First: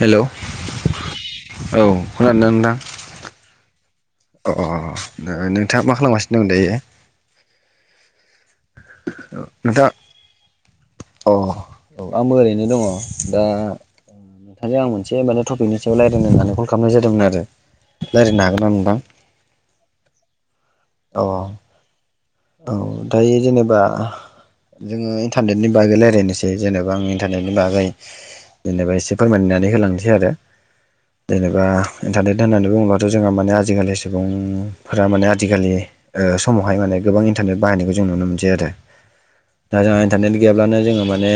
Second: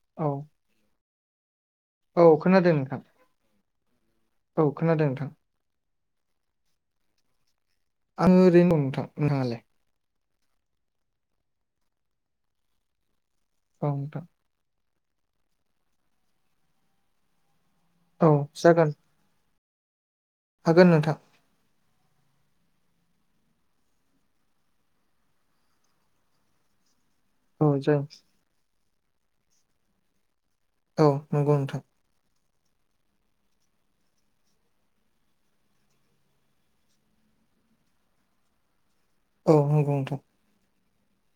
Hello औ औ खोनादों ना नोंथां अ औ ओ खोनादों नोंथां नोंथाङा मा खालामगासिनो दं दायो आङो ओरैनो दं नोंथां नोंथाङालाय? नोंथाङा अ औ आंबो ओरैनो दङ दा औ नोंथां दायो आं मोनसे माने टपिकनि सायाव रायज्लायनो होननानै कल खालामनाय जादोंमोन आरो औ रायल्लायनो हागोन ना जागोन नोंथां? हागोन नोंथा अ औ दायो जेनेबा जोङो इन्टारनेटनि बागै रायज्लायनोसै जेनेबा आं इन टारनेथनि औ बागै जागोन जेनेबा एसे फोरमायनानै होलांसै आरो औ नंगौ जेनेबा नोंथां इन्टारनेेट होननानै बुङोब्लाथ' जोंहा माने आजिखालि सुबुंफोरा माने आजिखालि ओ समावहाय माने गोबां इन्टारनेट बाहायनायखौ जों नुनो मोनसै आरो दा जोंहा इन्टारनेट गैयाब्लानो जोङो माने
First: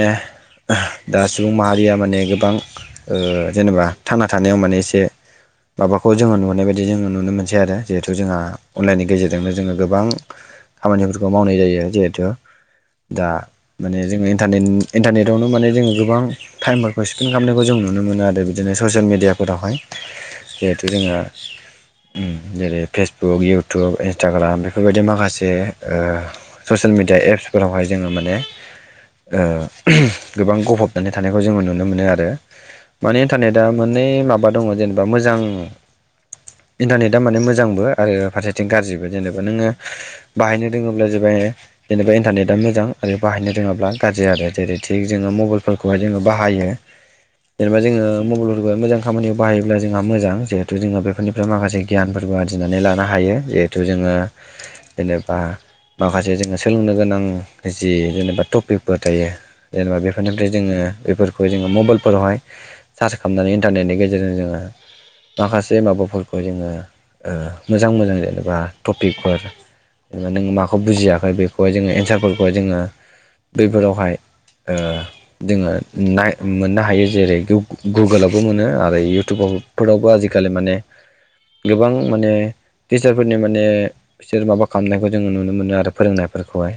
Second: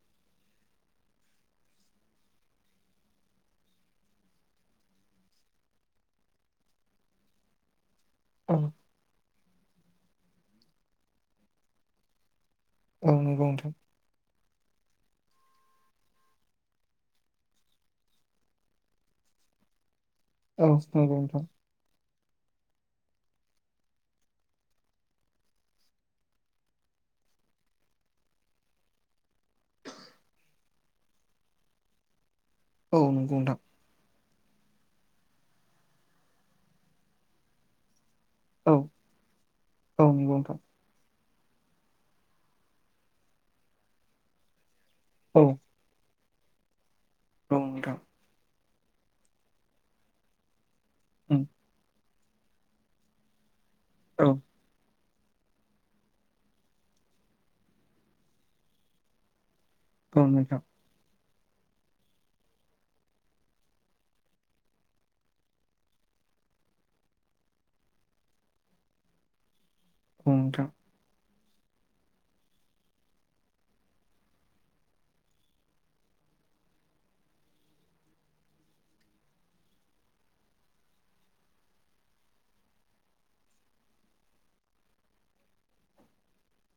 दा सुबुं माहारिया माने गोबां ओ जेनेबा थाना थानायाव माने एसे माबाखौ जोङो नुनाय बायदि जोङो नुनो मोनसै आरो जिहेथु जोंहा औ अनलाइननि गेजेरजोंनो जोङो गोबां खामानिफोरखौ मावनाय जायो जिहेथु दा नंगौ नोंथां माने जोंङो इन इन्टारनेन इन्टारनेटआवनो माने जोङो गोबां टाइमफोरखौ स्पेन्ड खालामनायखौ जों नुनो मोनो आरो बिदिनो ससियेल मिडियाफोरावहाय औ जिहेथु जोंहा नंगौ नोंथां जेरै फेसबुक, इउटुब, इन्सटाग्राम बेफोरबायदि मा माखासे ससियेल मिडिया एप्सफोरावहाय जोङो माने ओ गोबां गफबनानै थानायखौ जोङो नुनो मोनो आरो औ नंगौ नोंथां औ नंगौ मानि नोंथां इन्टारनेदा मोनै माबा दङ जेनेबा मोजां इन्टारनेटआ माने मोजांबो आरो फारसे बिथिं औ गाज्रिबोे जेनेबा नोङो औ नंगौ नोथां बाहायनो रोङोब्ला जेबाय जेनेबा इन्टारनेटआ मोजां आरो बाहायनो रोङाब्ला गाज्रि आरो जेरै थिग जोंङो औ मबाइलफोरखौहाय जोंङो बाहायो औ जेनेबा नोंथां जोङो मब गुलुलुगुआ मोजां खामानियाव बाहायोब्ला जोंहा मोजां जिहेथु जोंहा बेफोरनिफ्राय उम माखासे गियानफोर दुबुआदिनानै लानो हायो जिहेथु जोङो औ जेनेबा माखासे जोङो सोलोंनो गोनां जि जेनेबा टपिकफोर थायो जेनेबा औ बेफोरनिफ्राय नोंथां जोङो बेफोर खौजोङो मबाइलफोरावहाय सार्च खालामनानै इन्टारनेटनि गेजेरजों जोङो माखासे माबाफोरखौ जोङो मोजां मोजां जेनेबा ट [unintelligible] औ नों नोंथां माखौ बुजियाखै बेखौहाय जोङो एन्सारफोरखौहाय जोङो बैफोरावहाय ओ जोङो नाय मोननो हायो जेरै गु गुगोलावबो मोनो आरो इउटुबावबो फोरावबो आजिखालि माने गोबां माने टिचारफोरनि माने बिसोर माबा खालामनायखौ जोङो नुनो मोनो आरो फोरोंनायफोरखौहाय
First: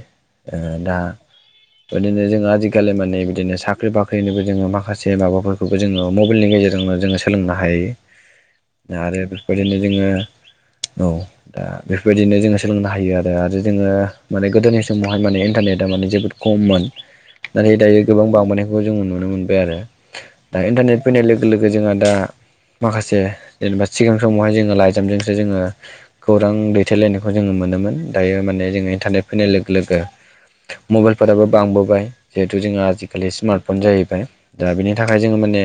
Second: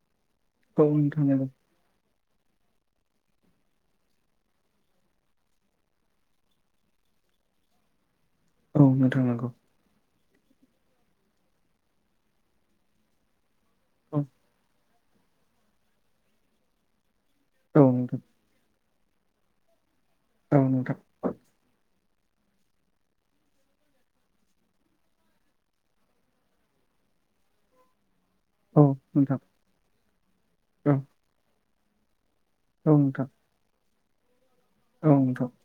ओ औ दा बिदिनो जोङो आजिखालि माने बिदिनो साख्रि बाख्रिनिबो जोङो माखासे माबाफोरखौबो जोङो मबेलनि गेजेरजोंनो जोङो सो सोलोंनो हायो। आरो नोंथां नंगौ बेफोरबायदिनो जोङो औ दा बेफोरबायदिनो जोङो सोलोंनो हायो आरो दादि नोंङो औ माने गोदोनि समावहाय माने इन्टारनेटआ माने जोबोद खममोन नाथाय नोंथां नंगौ औ दायो नोंथां गोबां बांबोनायखौ जों नुनो मोनबाय आरो दा औ इन्टारनेट नोंथां फैनाय लोग गो लोगो जोंहा दा माखासे जेनेबा सिगां समावहाय जोङो लाइजामजोंसो जोङो दां दैथायलायनायखौ जोङो मोनोमोन दायो माने औ जोङो इनथारनेट नोंथां फैनाय लोग लोगो औ मबाइलफोराबो बांबोबाय जिहेथु जोंहा औ नोंथां आजिखालि स्मार्टफन जाहैबाय दा बेनि औ थाखाय जोङो नोंथां माने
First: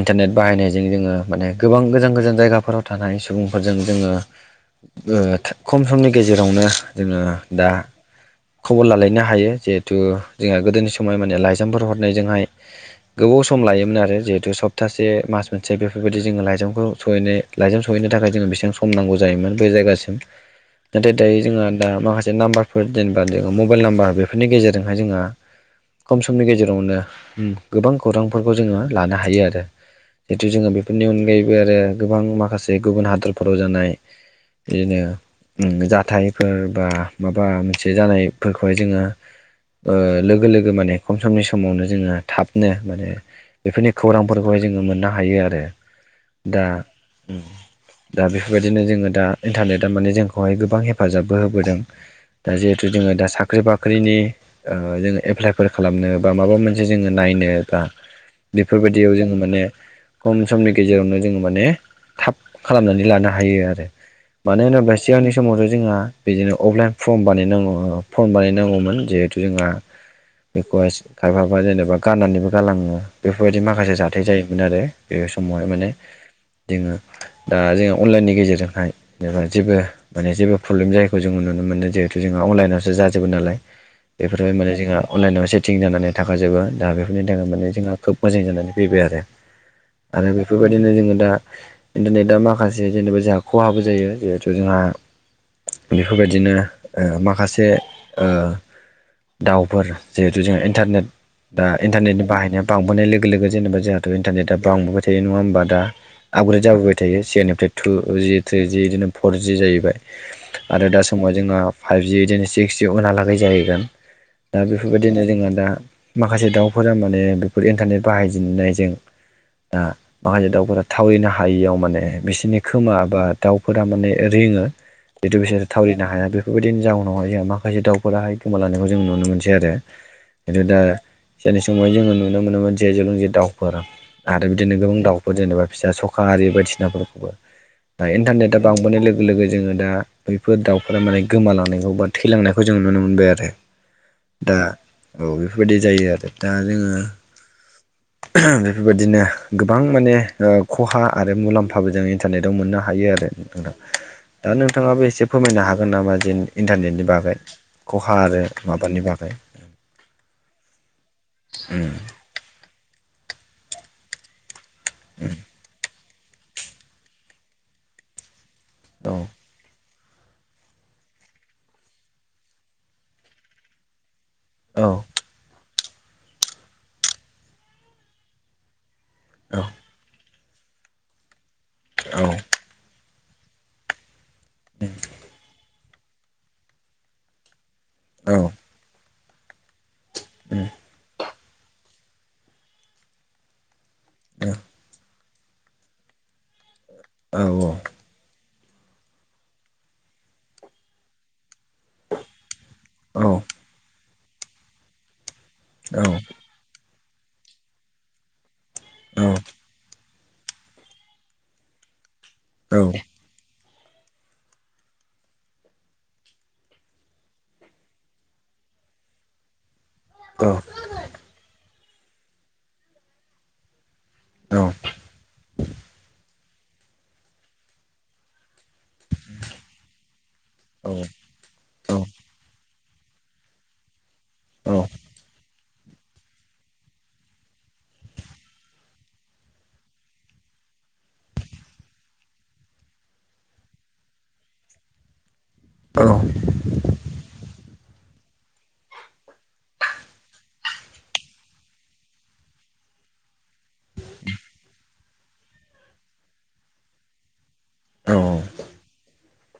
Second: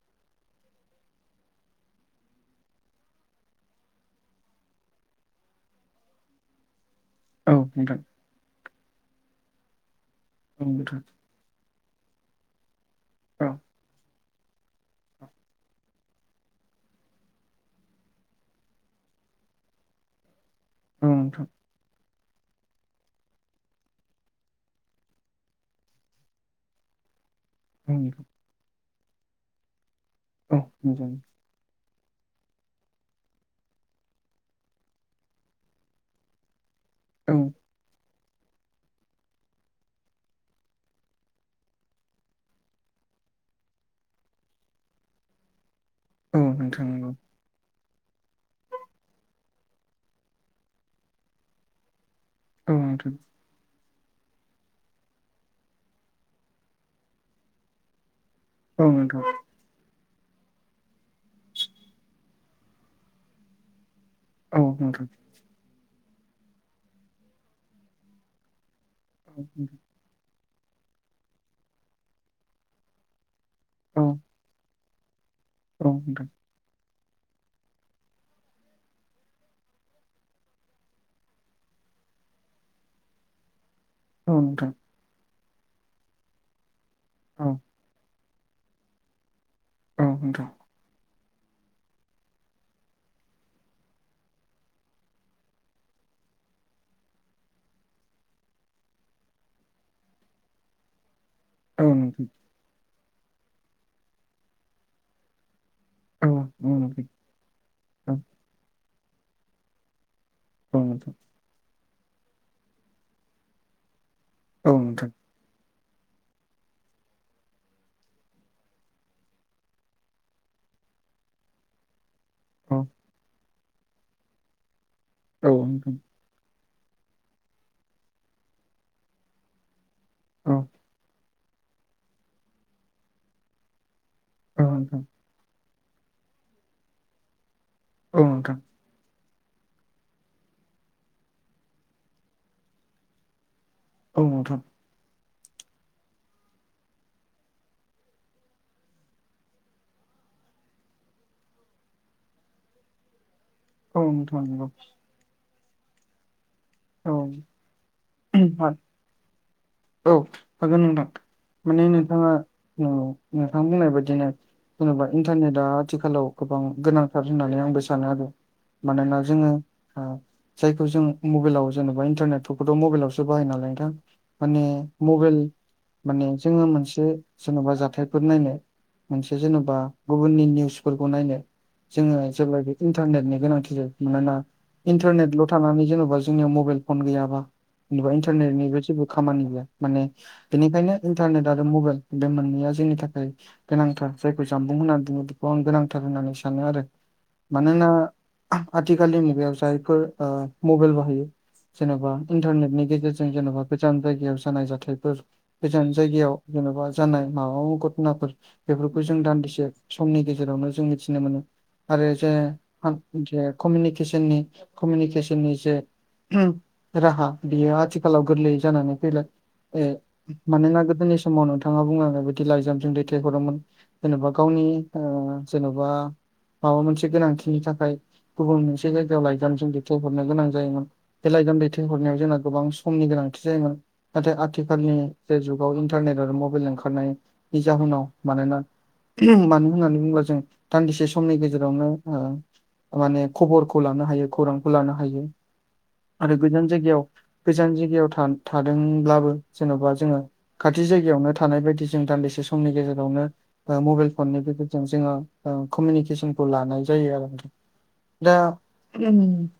इन्टारनेट बाहायनायजों जोङो माने गोबां गोजान गोजान जायगाफोराव थानाय सुबुंफोरजों जोङो ओ खम समनि गेजेरावनो जोङो औ दा नोंथां खबर लालायनो हायो जिहेथु जोंहा औ गोदोनि नोंथां समाव माने लाइजामफोर हरनायजोंहाय गोबाव औ सम लायोमोन आरो जिहेतु सब तासे मास मोनसे बेफोरबायदि जोङो लाइजामखौ सहैनो लाइजाम सहैनो थाखाय जो बेसेबां स हमनांगौ जायोमोन बे जायगासिम औ नाथाय दायो नोंथां जोंहा दा माखासे नामबार बेफोर जेनेबा मबाइल नाम्बार बेफोरनि गेजेरजोंहाय जोंहा खम समनि गेजेरावनो उम औ गोबां नोंथां खौरांफोरखौ जोङो लानो हायो आरो जितु औ जोङो बेफोरनि मोजां अनगायैब बे आरो गोबां माखासे गुबुन हादरफोराव जानाय बिदिनो उम जाथाय फोर बा औ माबा मोनसे जानायफोरखौहाय जोङो ओ लोगो लोगो माने खम समनि समावनो जोङो थाबनो माने बेफोरनि खौरांफोरखौहाय जोङो मोननो हायो आरो औ दा नोंथां नंगौ दा बेफोरबायदिनो जोङो दा इन्टारनेटआ माने जोंखौहाय गोबां हेफाजाबबो होबोदों। दा औ जिहेतु नोंथां जोङो दा सा ख्रि बाख्रिनि ओ जोङो एप्लाइफोर खालामनो बा माबा मोनसे जोङो नायनो बा औ बेफोरबायदियाव नोंथां जोङो माने खम समनि गेजेरावनो जोङो माने थाब खालामनानै लानो हायो आरो औ मानो होनोब्ला नोंथां सिगांनि समावथ' जोंहा बिदिनो अफलाइन फर्म बानायनांगौ फर्म बानायनांगौमोन। जिहेथु जोंहा बेखौहाय खायफाबा जेनेबा गाननानैबो गालाङो बेफोरबायदि माख खासे औ जाथाय जायोमोन आरो बे समावहाय औ माने नोंथां जोङो दा जोंङो अनलाइननि गेजेरजोंहाय नोंहा जेबो माने जेबो प्रब्लेम जायैखौ जों नुनो मोनो जिहेथु जोंहा अनलाइनावसो जोबो नालाय। औ बेफोरहाय नोंथां माने जोंहा अनलाइनाव सेथिं जानानै थाखाजोबो दा बेफोरनि औ थाखाय माने जोंहा खोब मोजां जानानै फैबाय आरो औ आरो नोंथां बेफोरबायदिनो जोङो दा इन्टारनेटआ माखासे जेनेबा जोंहा खहाबो जायो जिहेथु जोंहा बेफोरबायदिनो ओ माखासे ओ दाउफोर जिहेथु जों इन्टारनेट दा औ इन्टारनेटनि नोंथां बाहायनाया बांबोनाय लोगो लोगो जेनेबा जोंहाथ' इन्टारनेटआ बांबोबाय थायो नङा ओमबा दा औ आपग्रेड जाबोबाय नोंथां थायो से निफ्राय टु औ जि थ्रिजि बिदिनो फर जि जाहैबाय। औ आरो दा नोंथां समाव जोङो फाइभजि बिदिनो सिक्सजि उनहा लागै जाहैगोन। दा औ नोंथां बेफोरबायदिनो जोंहा दा माखासे दाउफोरा माने बेफोर इन्टारनेट बाहायजेनन्नायजों दा माखासे दाउफोरा थावरिनो हा हायियाव माने बिसिनि औ खोमा बा दाउफोरा माने रिङो। जिथु औ बिसोरो नोंथां औ नोंथां थावरिनो हाया बेफोरबायदिनि जाउनावहाय जोंहा माखासे दाउफोराहाय गोमालानायखौ जों नुनो मोनसै आरो [unintelligible] दा जोनि समावहाय जोङो नुनो मोनोमोन जे जों जे दाउफोरा आरो औ बिदिनो गोबां नोंथां दाउफोर जेनेबा फिसा सखा आरि बायदिनाफोरखौबो दा औ नोंथां इन्टारनेटा बांबोनाय लोग लोगो जोङो दा बैफोर दाउफोरा माने गोमालांनायखौ बा थैलांनायखौ जोङो नुनो मोनबाय आरो औ दा औ बेफोरबायदि जायो आरो दा जोङो [unintelligible] बेफोरबादिनो गोबां माने ओ खहा आरो मुलाम्फाबो जों इन्टारनेटव मोननो हायो आरो नोंथां दा नंगौ नोंथाङाबो एसे फोरमायनो हागोन नामा जेन इन्टारनेटनि बागै खहा आरो औ माबानि बागै औ हागोन नोंथां माने उम नोंथाङा औ नोंथां बुंनाय बायदिनो जेन'बा इन्टारनेटआ थिखालाव गोबां गोनांथार होननानै आंबो सानो आरो औ मानोना जोङो ओ जायखौ जों मबाइलाव जेनबा इन्टारनेटफोरखौथ' मबाइलावसो बाहाय नालाय नोंथां। माने औ मबेल माने जोङो मोनसे जेन'बा जाथायफोर नायनाय मोनसे जेन'बा गुबुननि निउसफोरखौ नायनो जोङो औ जेब्लायबो इन्टारनेटनि गोनांथि जायो मानोना इन्टारनेटल' थानानै जेन'बा जोंनियाव मबाइल फन गैयाबा जेनेबा औ इन्टारनेटनिबो जेबो खामानि गैया माने उम बेनिखायनो इन्टारनेट आरो मबाइल बे मोननैया जोंनि थाखाय गोनांथार जायखौ औ जानबुं होननानै बुङो खौ आं गोनांथार होननानै सानो आरो मानोना आथिखालनि मुगायाव जायफोर ओ मबाइल बाहायो जेनबा इन्टारनेटनि गेज जों जेन'बा गोजान जायगायाव जानाय जाथायफोर गोजान जायगायाव जेन'बा जानाय माबा मा घथ'नाफोर बेफोरखौ जों दान्दिसे समनि गेजेरावनो जों मिथिनो मोनो आरो जे हां जे कमिनिकेसननि कमिनिकेसननि जे [unintelligible] राहा बियो आथिखालाव गोरलैयै जानानै फैबाय ए मानोना गोदोनि स समाव नोंथाङा बुंलांनाय बिदि लाइजामजों दैथायहरोमोन जेनेबा गावनि ओ जेन'बा माबा मोनसे गोनांथिनि थाखाय गुबुन मोनसे से जायगायाव लायजाम जों दैथ हरनो गोनां जायोमोन बे लाइगाम दैथाय हरनायाव जोंना गोबां समनि गोनांथि जायोमोन नाथाय आथिखालनि जे जुग बाव इन्टारनेट आरो मबाइल ओंखारनायनि जाहोनाव मानोना [unintelligible] मानो होननानै बुङोब्ला जों दान्दिसे समनि गेजेरावनो ओ माने खबरखौ लानो हायो खौरांखौ लानो हायो आरो गोजान जायगायाव गोजान जायगायाव था थादोंब्लाबो जेन'बा जोङो खाथि जायगायावनो थानाय बायदि जों दान्दिसे समनि गेजेरावनो मबाइल फननि गेजेरजों जोङो कमिउनिकेसनखौ लानाय जायो आरो दा [unintelligible]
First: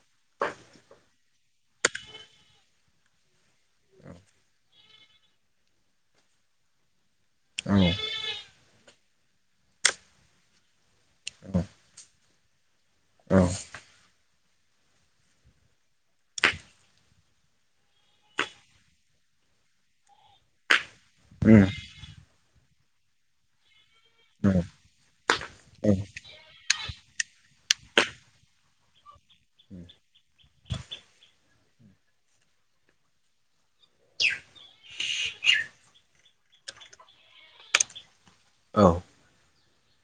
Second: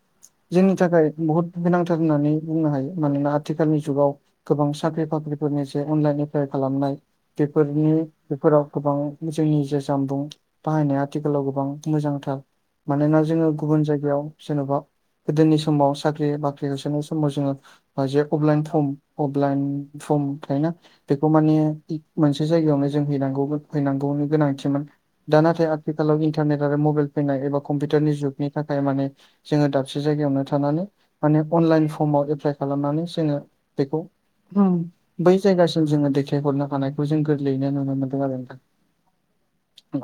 जोंनि थाखाय बुहुत गोनांथार होननानै बुंनो हायो मानोना आथिखालनि जुगाव गोबां साख्रि बाख्रिफोरनि जे अनलाइन एप्लाइ खालामनाय बेफोरनि बेफोराव गोबां जोंनि जे जामबुं बाहायनाय आथिखालाव गोबां मोजांथार मानोना जोङो गुबुन जायगायाव जेन'बा गोदोनि समाव साख्रि बाख्रि होसोनाय समाव जोङो जे अफलाइन फर्म अफलाइन फर्म थाय ना बेखौ माने मोनसे जायगायावनो जों हैनांगौ हैनांगौनि गोनांथिमोन दा नाथाय आथिखालाव इन्टारनेट आरो मबाइल फैनाय एबा कम्पिउटारनि जुगनि थाखाय माने जोङो दाबसे जायगायावनो थानानै माने अनलाइन फर्माव एप्लाइ खालामनानै जोङो बेखौ होम बै जायगासिम जोङो देथायहरनो हानायखौ जों गोरलैयैनो नुनो मोन्दों आरो नोंथां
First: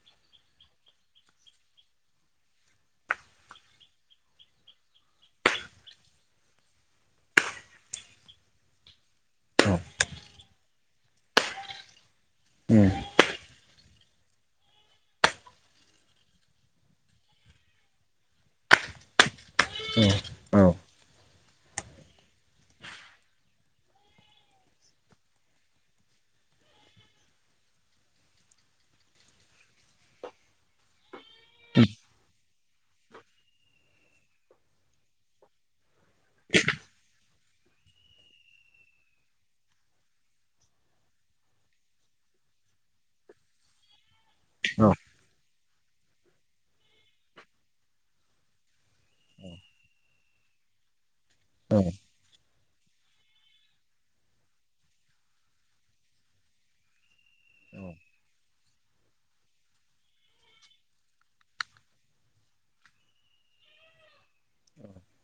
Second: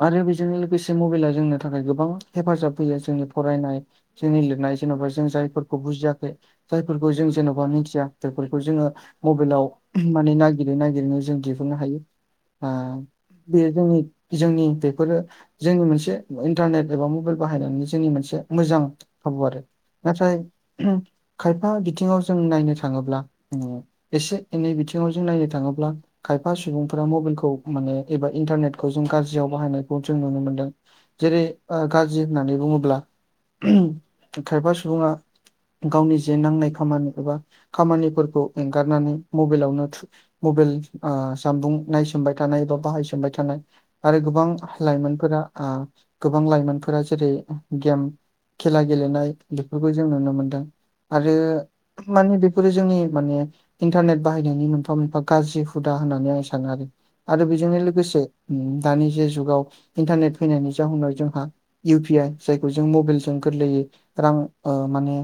आरो बिजोंनो लोगोसे मबाइला जोंनो थाखाय गोबां हेफाजाब होयो जोंनि फरायनाय जोंनि लिरनाय जेन'बा जों जायफोरखौ बुजियाखै जायफोरखौ जों जेन'बा मिथिया बेफोरखौ जोङो मबाइलाव [unintelligible] माने नागिरै नागिरनो जों दिहुननो हायो ओ ए बे जोंनि जोंनि बेफोरो जोंनि मोनसे इन्टारनेट एबा मबेल बाहायनायनि जोंनि मोनसे मोजां खाबु आरो नाथाय [unintelligible] खायफा बिथिङाव जों नायनो थाङोब्ला ओम एसे एनै बिथिङाव जों नायनो थाङोब्ला खायफा सुबुंफोरा मबेलखौ माने एबा इन्टारनेटखौ जों गाज्रियाव बाहायनायखौ जों नुनो मोनदों जेरै गाज्रि होननानै बुङोब्ला खायफा सुबुङा गावनि जे नांनाय खामानि एबा खामानिफोरखौ एंगारनानै मबाइलावनो मबाइल आ जानबुं नायसोमबाय थानाय बा बाहायसोमबाय थानाय आरो गोबां लाइमोनफोरा आ गोबां लाइमोनफोरा जेरै गेम खेला गेलेनाय बेफोरखौ जों नुनो मोनदों। आरो माने बे गोदो जोंनि माने इन्टारनेट बाहायनायनि मोनफा मोनफा गाज्रि हुदा होननानै आं सानो आरो आरो बेजोंनो लोगोसे दानि जे जुगाव इन्टारनेट फैनायनि जाहनाव जोंहा इउ पि आइ जायखौ जों मबेलजों गोरलैयो रां ओ माने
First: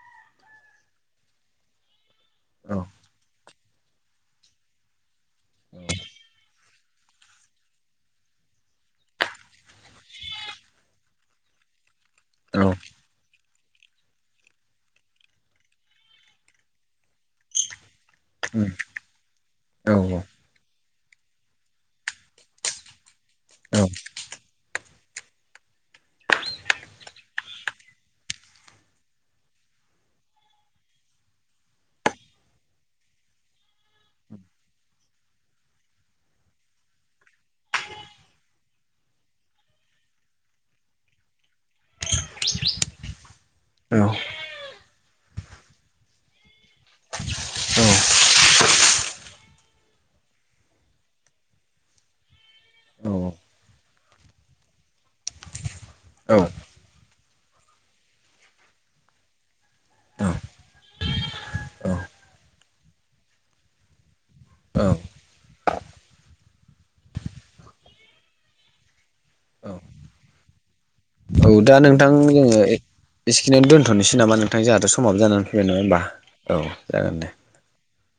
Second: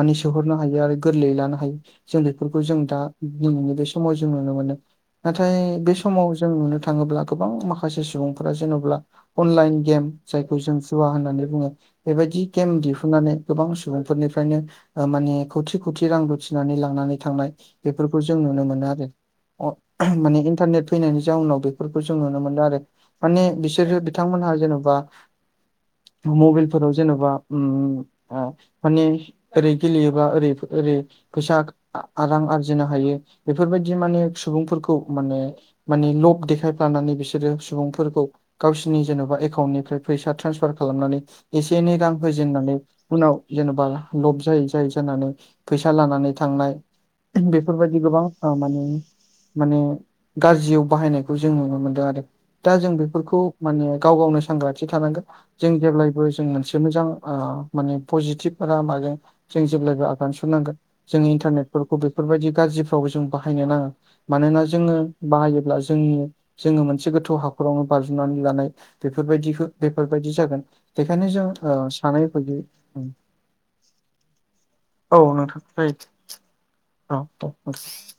माने सोहरनो हायो आरो गोरलैयै लानो हायो जों बेफोरखौ जों दा दिनैनि बे समाव जों नुनो मोनो नाथाय बे समाव जों नुनो थाङोब्ला गोबां माखासे सुबुंफोरा जेन'ब्ला अनलाइन गेम जायखौ जों जुवा होननानै बुङो बेबायदि गेम [unintelligible] सुनानै गोबां सुबुंफोरनिफ्रायनो माने खौथि- खौथि रां लुथिनानै लांनानै थांनाय बेफोरखौ जों नुनो मोनो आरो। माने इन्टारनेट फैनायनि जाउनाव बेफोरखौ जों नुनो मोनदों आरो। माने बिसोर बिथांमोनहा जेन'बा मबाइलफोराव जेनेबा ओम आ माने ओरै गेलेयोबा ओरै -ओरै फैसा रां आरजिनो हायो बेफोरबायदि माने सुबुंफोरखौ माने माने लब देखायफ्लानानै बिसोरो सुबुंफोरखौ गावसिरनि जेन'बा एकाउन्टनिफ्राय फैसा ट्रेन्सफार खालामनानै एसे एनै रां होजेननानै उनाव जेनेबा लब जायै -जायै जानानै फैसा लानानै थांनाय बेफोरबायदि गोबां ओ माने माने गाज्रियाव बाहायनायखौ जों नुनो मोनदों आरो। दा जों बेफोरखौ माने गाव गावनो सांग्रांथि थानांगोन। जों जेब्लायबो जों मोनसे मोजां आ माने पजिटिभ लामाजों जों जेब्लायबो आगान सुरनांगोन। जों इन्टारनेटफोरखौ बेफोरबायदि गाज्रिफ्रावबो जों बाहायनो नाङा। मानोना जोङो बाहायोब्ला जोंनि जोङो मोनसे गोथौ हाखरावनो बाज्रुमनानै लानाय बेफोरबायदि -बेफोरबायदि जागोन। बेखायनो जों सानै हयै बेसेखिनियाव दोन्थ'नोसै नामा नोंथां जोंहाथ' औ समाबो जानानै नोंथां फैबाय नङा जायो होमबा? औ जागोन दे। [unintelligible]